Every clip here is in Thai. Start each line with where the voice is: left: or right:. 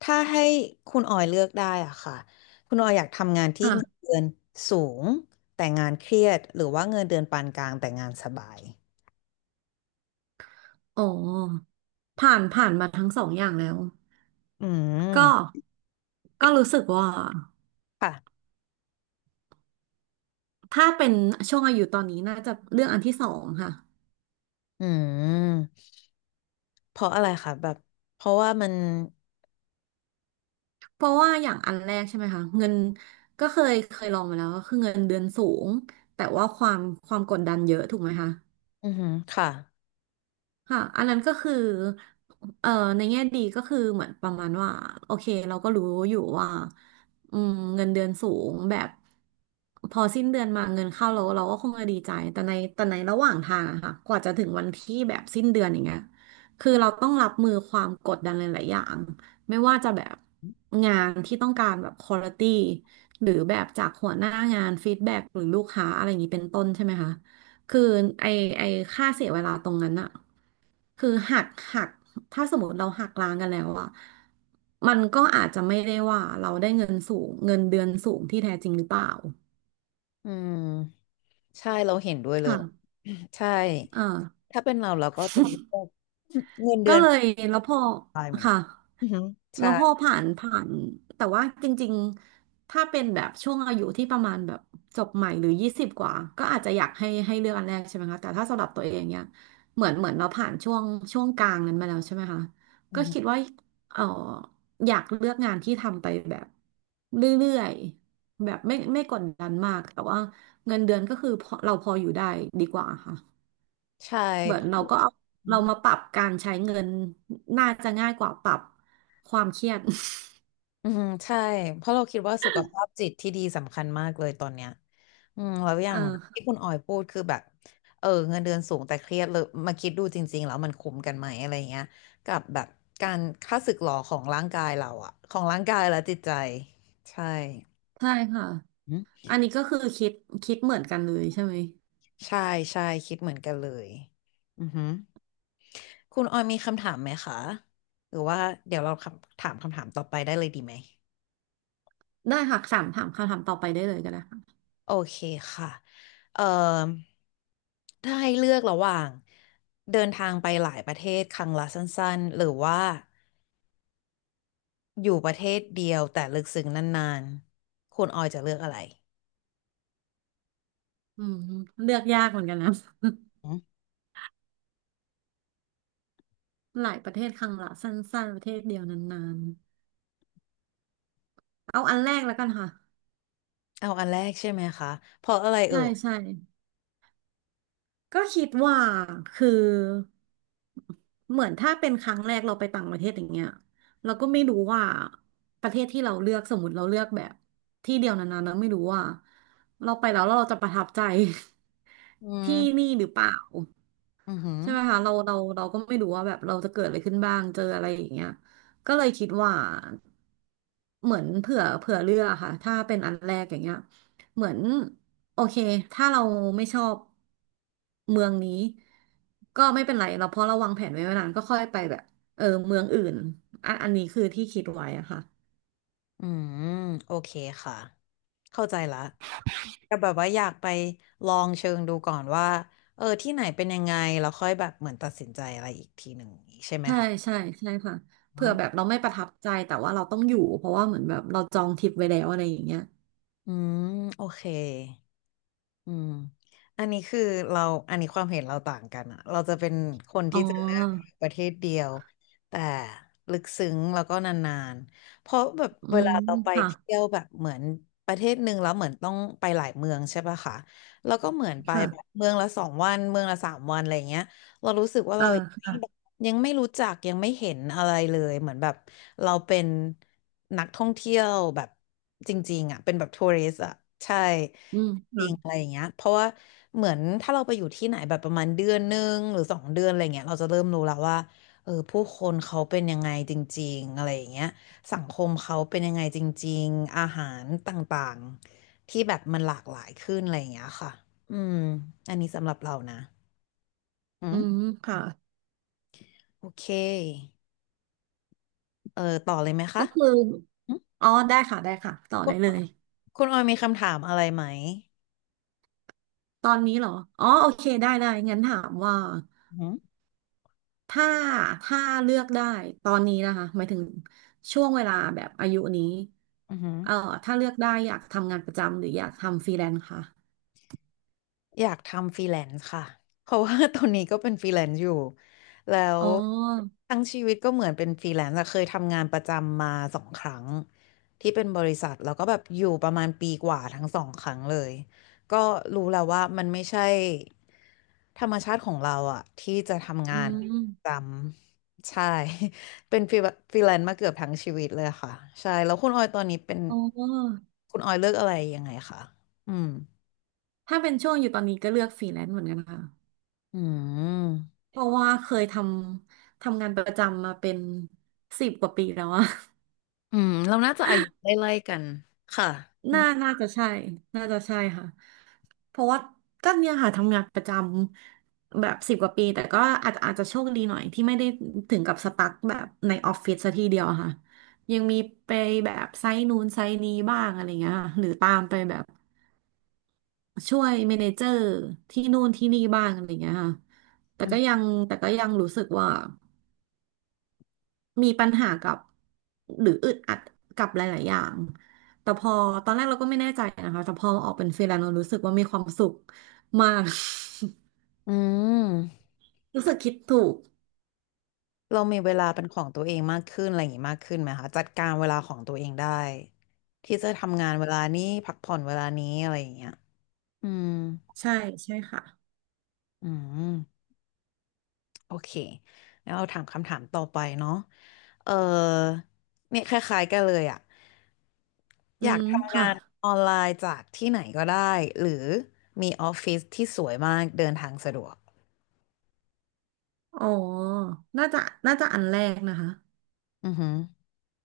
left: ถ้าให้คุณออยเลือกได้อ่ะค่ะคุณออยอยากทำงานที่
right: ค่ะ
left: เงินเดือนสูงแต่งานเครียดหรือว่าเงินเดือนปานกลางแต่งานสบาย
right: อ๋อผ่านมาทั้งสองอย่างแล้ว
left: อื
right: ก็
left: ม
right: ก็รู้สึกว่า
left: ค่ะ
right: ถ้าเป็นช่วงอายุตอนนี้น่าจะเรื่องอันที่สองค่ะ
left: อืมเพราะอะไรคะแบบเพราะว่ามัน
right: เพราะว่าอย่างอันแรกใช่ไหมคะเงินก็เคยลองมาแล้วก็คือเงินเดือนสูง แต่ว่าความกดดันเยอะถูกไหมคะ
left: อือหือค่ะ
right: ค่ะอันนั้นก็คือเอ่อในแง่ดีก็คือเหมือนประมาณว่าโอเคเราก็รู้อยู่ว่าอืมเงินเดือนสูงแบบพอสิ้นเดือนมาเงินเข้าเราเราก็คงจะดีใจแต่ในระหว่างทางอะค่ะกว่าจะถึงวันที่แบบสิ้นเดือนอย่างเงี้ยคือเราต้องรับมือความกดดันหลายๆอย่างไม่ว่าจะแบบงานที่ต้องการแบบควอลิตี้หรือแบบจากหัวหน้างานฟีดแบ็กหรือลูกค้าอะไรอย่างนี้เป็นต้นใช่ไหมคะคือไอไอค่าเสียเวลาตรงนั้นอะ คือหักถ้าสมมติเราหักล้างกันแล้วอะมันก็อาจจะไม่ได้ว่าเราได้เงินสูงเงินเดือนสูงที่แท้จริงหรือเปล่า
left: อืมใช่เราเห็นด้วยเลย
right: ค่ะ
left: ใช่
right: อ่า
left: ถ้าเป็นเราเราก็จะเลือกเงินเดื
right: ก็
left: อน
right: เลย
left: ปาน
right: แล้วพอ
left: กลางเหมือน
right: ค่ะ
left: กันอือหือ
right: แล้
left: ใช่
right: วพอผ่านผ่านแต่ว่าจริงๆ ถ้าเป็นแบบช่วงอายุที่ประมาณแบบจบใหม่หรือยี่สิบกว่าก็อาจจะอยากให้เลือกอันแรกใช่ไหมคะแต่ถ้าสำหรับตัวเองเนี่ยเหมือนเราผ่านช่วงกลางนั้นมาแล้วใช่ไหมคะ
left: อื
right: ก็
left: อหือ
right: คิดว่าเอออยากเลือกงานที่ทำไปแบบเรื่อยๆแบบไม่กดดันมากแต่ว่าเงินเดือนก็คือพอเราพออยู่ได้ดีกว่าค่ะ
left: ใช่
right: เหมือ
left: เพ
right: นเราก็
left: ราะ
right: เอาเรามาปรับการใช้เงินน่าจะง่ายกว่าปรับความเครียด
left: อืมใช่เพราะเราคิดว่าสุขภาพจิตที่ดีสำคัญมากเลยตอนเนี้ยอืมแล้วอ ย่า
right: เ
left: งที่
right: ออ
left: คุณออยพูดคือแบบเออเงินเดือนสูงแต่เครียดเลยมาคิดดูจริงๆแล้วมันคุ้มกันไหมอะไรเงี้ยกับแบบการค่าศึกหรอของร่างกายเราอะของร่างกายและจิตใจใช่
right: ใช่ค่ะ
left: อืม
right: อันนี้ก็คือคิดเหมือนกันเลยใช่ไหม
left: ใช่ใช่คิดเหมือนกันเลยอือหือคุณออยมีคำถามไหมคะหรือว่าเดี๋ยวเราคำถามคำถามต่อไปได้เลยดีไหม
right: ได้ค่ะสามถามคำถามต่อไปได้เลยก็ได้ค่ะ
left: โอเคค่ะเอ่อถ้าให้เลือกระหว่างเดินทางไปหลายประเทศครั้งละสั้นๆหรือว่าอยู่ประเทศเดียวแต่ลึกซึ้งนานๆคุณออยจะเลือกอะไร
right: อืมเลือกยากเหมือนกันนะ
left: อืม
right: หลายประเทศครั้งละสั้นๆประเทศเดียวนานๆเอาอันแรกแล้วกันค่ะ
left: เอาอันแรกใช่ไหมคะเพราะอะไรเอ่
right: ใช่
left: ย
right: ใช่ ก็คิดว่าคือเหมือนถ้าเป็นครั้งแรกเราไปต่างประเทศอย่างเงี้ยเราก็ไม่รู้ว่าประเทศที่เราเลือกสมมติเราเลือกแบบที่เดียวนานๆเราไม่รู้ว่าเราไปแล้วเราจะประทับใจ
left: อื
right: ที่
left: ม
right: นี่หรือเปล่า
left: อือหือ
right: ใช่ไหมคะเราก็ไม่รู้ว่าแบบเราจะเกิดอะไรขึ้นบ้างเจออะไรอย่างเงี้ยก็เลยคิดว่าเหมือนเผื่อเลือกอะค่ะถ้าเป็นอันแรกอย่างเงี้ยเหมือนโอเคถ้าเราไม่ชอบเมืองนี้ก็ไม่เป็นไรเราเพราะเราวางแผนไว้นานก็ค่อยไปแบบเออเมืองอื่นอันนี้คือที่คิดไว้อะค่ะ
left: อืมโอเคค่ะเข้าใจละแต่แบบว่าอยากไปลองเชิงดูก่อนว่าเออที่ไหนเป็นยังไงแล้วค่อยแบบเหมือนตัดสินใจอะไรอีกทีหนึ่งอย่างงี้ใช่ไหม
right: ใช่
left: คะ
right: ใช่ใช่ค่ะเผื่อแบบเราไม่ประทับใจแต่ว่าเราต้องอยู่เพราะว่าเหมือนแบบเราจองทริปไว้แล้วอะไรอย่างเงี้ย
left: อืมโอเค อืม อันนี้คือเราอันนี้ความเห็นเราต่างกันอะเราจะเป็นคน
right: อ๋
left: ที่
right: อ
left: จะเลือกประเทศเดียวแต่ลึกซึ้งแล้วก็นานๆเพราะแบบ
right: อื
left: เว
right: ม
left: ลาเราไป
right: ค่ะ
left: เที่ยวแบบเหมือนประเทศหนึ่งแล้วเหมือนต้องไปหลายเมืองใช่ปะคะแล้วก็เหมือนไป
right: ค่ะ
left: แบบเมืองละ2 วันเมืองละ3 วันอะไรเงี้ยเรารู้สึกว่า
right: อ่า
left: เรายังไม่แบบ
right: ค่ะ
left: ยังไม่รู้จักยังไม่เห็นอะไรเลยเหมือนแบบเราเป็นนักท่องเที่ยวแบบจริงๆอะเป็นแบบทัวริสอะใช่
right: อืม
left: จริงอะ
right: ค่ะ
left: ไรอย่างเงี้ยเพราะว่าเหมือนถ้าเราไปอยู่ที่ไหนแบบประมาณเดือนหนึ่งหรือ2 เดือนอะไรเงี้ยเราจะเริ่มรู้แล้วว่าเออผู้คนเขาเป็นยังไงจริงๆอะไรอย่างเงี้ยสังคมเขาเป็นยังไงจริงๆอาหารต่างๆที่แบบมันหลากหลายขึ้นอะไรอย่างเงี้ยค่ะอืมอันนี้สำหรับเรานะอื
right: อื
left: ม
right: มค่ะ
left: โอเคเออต่อเลยไหมคะ
right: ก็คือ
left: อืม
right: อ๋อได้ค่ะได้ค่ะต่อ
left: คุ
right: ได้
left: ณ
right: เลย
left: คุณออยมีคำถามอะไรไหม
right: ตอนนี้เหรออ๋อโอเค ได้ได้งั้นถามว่า
left: อืม
right: ถ้า ถ้าเลือกได้ ตอนนี้นะคะหมายถึงช่วงเวลาแบบอายุนี้
left: อหืม
right: เอ่อถ้าเลือกได้อยากทำงานประจำหรืออยากทำฟรีแลนซ์ค่ะ
left: อยากทำฟรีแลนซ์ค่ะเพราะว่า ตอนนี้ก็เป็นฟรีแลนซ์อยู่แล้ว
right: อ๋อ
left: ทั้งชีวิตก็เหมือนเป็นฟรีแลนซ์อะเคยทำงานประจำมาสองครั้งที่เป็นบริษัทแล้วก็แบบอยู่ประมาณปีกว่าทั้งสองครั้งเลยก็รู้แล้วว่ามันไม่ใช่ธรรมชาติของเราอะที่จะทำ
right: อื
left: งานประจ
right: ม
left: ำใช่ เป็นฟรีแลนซ์มาเกือบทั้งชีวิตเลยค่ะใช่แล้วคุณออยตอนนี้เป็น
right: อ๋อ
left: คุณออยเลือกอะไรยังไงคะอืม
right: ถ้าเป็นช่วงอยู่ตอนนี้ก็เลือกฟรีแลนซ์เหมือนกันค่ะ
left: อืม
right: เพราะว่าเคยทำงานประจำมาเป็นสิบกว่าปีแล้วอะ
left: อืมเราน่าจะอายุไล่ๆกันค่ะอืม
right: น่าจะใช่ น่าจะใช่ค่ะ เพราะว่าก็เนี่ยค่ะทำงานประจำแบบสิบกว่าปี แต่ก็อาจจะโชคดีหน่อยที่ไม่ได้ถึงกับสตั๊กแบบในออฟฟิศซะทีเดียวอะค่ะ ยังมีไปแบบไซต์นู้นไซต์นี้บ้างอะไรเงี้ยค่ะหรือตามไปแบบช่วยเมเนเจอร์ที่นู่นที่นี่บ้างอะไรเงี้ยค่ะแต่
left: อื
right: ก็ยั
left: ม
right: งแต่ก็ยังรู้สึกว่า มีปัญหากับหรืออึดอัดกับหลายๆอย่างแต่พอตอนแรกเราก็ไม่แน่ใจนะคะแต่พอออกเป็นฟรีแลนซ์เรารู้สึกว่ามีความสุขมาก
left: อืม
right: รู้สึกคิดถูก
left: เรามีเวลาเป็นของตัวเองมากขึ้นอะไรอย่างงี้มากขึ้นไหมคะจัดการเวลาของตัวเองได้ที่จะทำงานเวลานี้พักผ่อนเวลานี้อะไรอย่างเงี้ยอืม
right: ใช่ใช่ค่ะ
left: อืมโอเคแล้วเราถามคำถามต่อไปเนาะเออเนี่ยคล้ายๆกันเลยอ่ะ
right: อื
left: อยาก
right: ม
left: ทำ
right: ค่ะ
left: งานออนไลน์จากที่ไหนก็ได้หรือมีออฟฟิศที่สวยมากเดินทางสะดวก
right: อ๋อน่าจะน่าจะอันแรกนะคะ
left: อือฮึ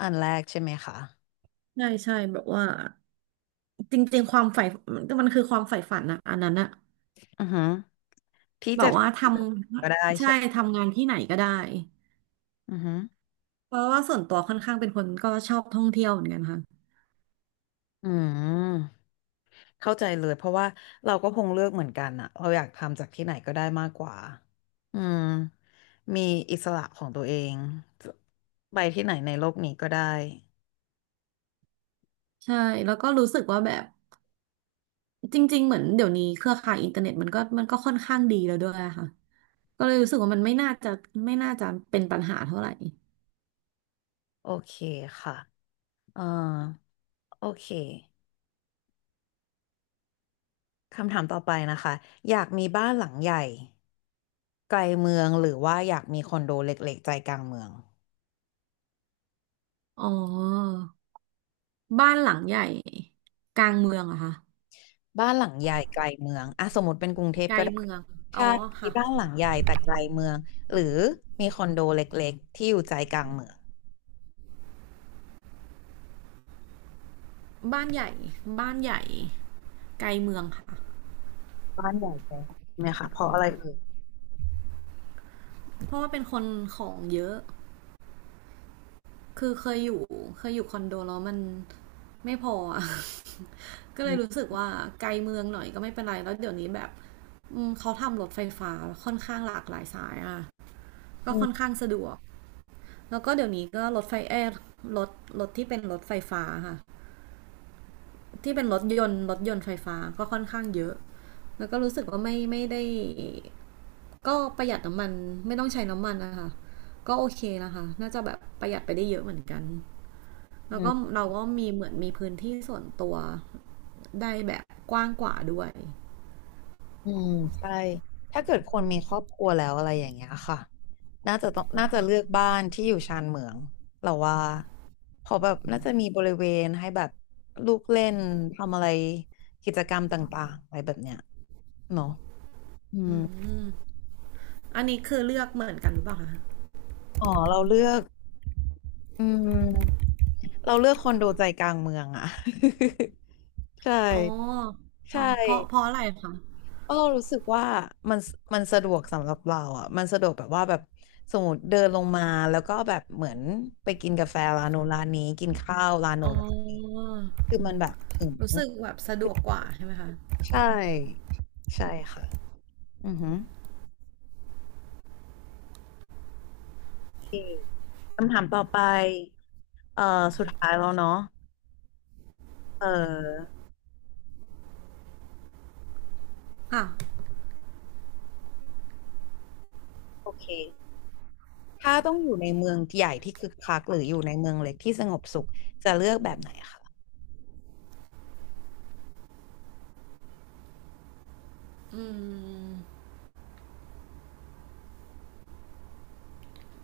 left: อันแรกใช่ไหมคะ
right: ใช่ใช่แบบว่าจริงๆความใฝ่มันคือความใฝ่ฝันอะอันนั้นอะ
left: อือฮึที่
right: แบ
left: จะ
right: บ
left: ท
right: ว่าท
left: ำก็ได้
right: ำใช่
left: ใช่ไหม
right: ทำงานที่ไหนก็ได้
left: อือฮึ
right: เพราะว่าส่วนตัวค่อนข้างเป็นคนก็ชอบท่องเที่ยวเหมือนกันค่ะ
left: อืมเข้าใจเลยเพราะว่าเราก็คงเลือกเหมือนกันอะเราอยากทำจากที่ไหนก็ได้มากกว่าอืมมีอิสระของตัวเองไปที่ไหนในโลกนี้ก็ได้
right: ใช่แล้วก็รู้สึกว่าแบบ จริงๆ เหมือนเดี๋ยวนี้เครือข่ายอินเทอร์เน็ตมันก็ค่อนข้างดีแล้วด้วยอะค่ะก็เลยรู้สึกว่ามันไม่น่าจะเป็นปัญหาเท่าไหร่
left: โอเคค่ะเอ่อโอเคคำถามต่อไปนะคะ อยากมีบ้านหลังใหญ่ไกลเมืองหรือว่าอยากมีคอนโดเล็กๆใจกลางเมือง
right: อ๋อบ้านหลังใหญ่กลางเมืองเหรอะค่ะ
left: บ้านหลังใหญ่ไกลเมืองอ่ะสมมติเป็นกรุงเทพ
right: ไกล
left: ก็ได้
right: เมือง
left: ใช่
right: อ๋อ
left: มี
right: ค่ะ
left: บ้านหลังใหญ่แต่ไกลเมืองหรือมีคอนโดเล็กๆที่อยู่ใจกลางเมือง
right: บ้านใหญ่บ้านใหญ่ไกลเมืองค่ะ
left: บ้านใหญ่ไปใช่ไหมคะเพราะอะไรเอ่ย
right: เพราะว่าเป็นคนของเยอะ คือเคยอยู่คอนโดแล้วมันไม่พออะ ก็
left: อื
right: เลยรู้
left: ม
right: สึกว่าไกลเมืองหน่อยก็ไม่เป็นไรแล้วเดี๋ยวนี้แบบเขาทำรถไฟฟ้าค่อนข้างหลากหลายสายอะ ก็
left: อื
right: ค่อน
left: ม
right: ข้างสะดวกแล้วก็เดี๋ยวนี้ก็รถไฟเอร์รถรถที่เป็นรถไฟฟ้าค่ะที่เป็นรถยนต์รถยนต์ไฟฟ้าก็ค่อนข้างเยอะแล้วก็รู้สึกว่าไม่ได้ก็ประหยัดน้ำมันไม่ต้องใช้น้ำมันนะคะก็โอเคนะคะน่าจะแบบประหยัดไปได้เยอะเหมือนกัน
left: อื
right: แล้วก็
left: ม
right: เราก็มีเหมือนมีพื้นที่ส่วนตัวได้แบบกว้างกว่าด้วย
left: อืมใช่ถ้าเกิดคนมีครอบครัวแล้วอะไรอย่างเงี้ยค่ะน่าจะต้องน่าจะเลือกบ้านที่อยู่ชานเมืองเราว่าเพอแบบน่าจะมีบริเวณให้แบบลูกเล่นทำอะไรกิจกรรมต่างๆอะไรแบบเนี้ยเนาะอืม
right: อืมอันนี้คือเลือกเหมือนกันหรือเปล่าคะ
left: อ๋อเราเลือก อืมเราเลือกคอนโดใจกลางเมืองอ่ะ ใช่
right: อ๋ออ๋
left: ใช่
right: อเพราะอะไรคะ
left: เพราะเรารู้สึกว่ามันมันสะดวกสำหรับเราอ่ะมันสะดวกแบบว่าแบบสมมติเดินลงมาแล้วก็แบบเหมือนไปกินกาแฟร้านโน้นร้านนี้กินข้าวร้านโน้
right: อ๋
left: นร้านนี้
right: อ
left: คือมันแบบถึง
right: รู้สึกแบบสะดวกกว่าใช่ไหมคะ
left: ใช่ใช่ค่ะอือหือโอเคคำถามต่อไปเอ่อสุดท้ายแล้วเนาะเออ
right: อ่ะ
left: โอเค ถ้าต้องอยู่ในเมืองใหญ่ที่คึกคักหรืออยู่ในเมืองเล็กที่สงบสุขจะเลือกแบบไหนคะ
right: อืม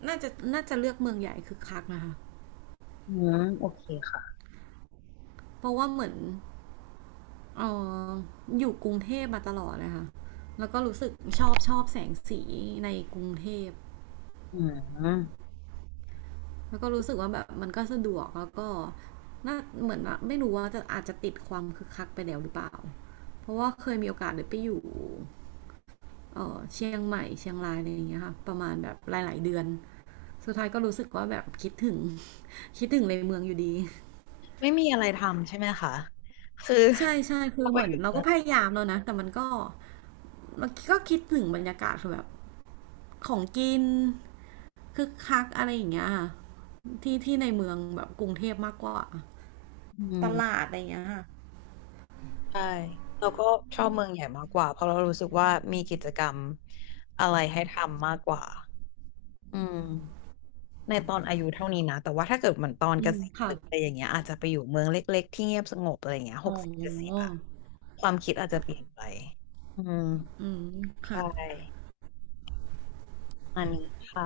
right: น่าจะเลือกเมืองใหญ่คือคักนะคะ
left: อืมโอเคค่ะ
right: เพราะว่าเหมือนเอออยู่กรุงเทพมาตลอดเลยค่ะแล้วก็รู้สึกชอบแสงสีในกรุงเทพ
left: อืม
right: แล้วก็รู้สึกว่าแบบมันก็สะดวกแล้วก็น่าเหมือนว่าไม่รู้ว่าจะอาจจะติดความคึกคักไปแล้วหรือเปล่าเพราะว่าเคยมีโอกาสได้ไปอยู่เชียงใหม่เชียงรายอะไรอย่างเงี้ยค่ะประมาณแบบหลายๆเดือน สุดท้ายก็รู้สึกว่าแบบคิดถึง คิดถึงในเมืองอยู่ดี
left: ไม่มีอะไรทำใช่ไหมคะคือ
right: ใช่ใช่
left: พ
right: คือ
left: อไป
right: เหมือ
left: อ
right: น
left: ยู่
right: เรา
left: เมื
right: ก็
left: อง
right: พยายามแล้วนะแต่มันก็เราก็คิดถึงบรรยากาศคือแบบของกินคึกคักอะไรอย่างเงี้ยค่ะที่ที่ในเมืองแบบกรุงเทพมากกว่า
left: อื
right: ตลา
left: ม
right: ดอะไรอย่างเงี้ยค่ะ
left: ใช่เราก็ชอบเมืองใหญ่มากกว่าเพราะเรารู้สึกว่ามีกิจกรรมอะไรให้ทำมากกว่าอืมในตอนอายุเท่านี้นะแต่ว่าถ้าเกิดเหมือนตอน
right: อื
left: เก
right: ม
left: ษียณห
right: ค่ะ
left: รืออะไรอย่างเงี้ยอาจจะไปอยู่เมืองเล็กๆที่เงียบสงบอะไรอย่างเงี้ยห
right: อ๋
left: กสิบ70
right: อ
left: อะความคิดอาจจะเปลี่ยนไปอืม
right: อืม
left: ใช่
right: ค่ะ
left: อันนี้ค่ะ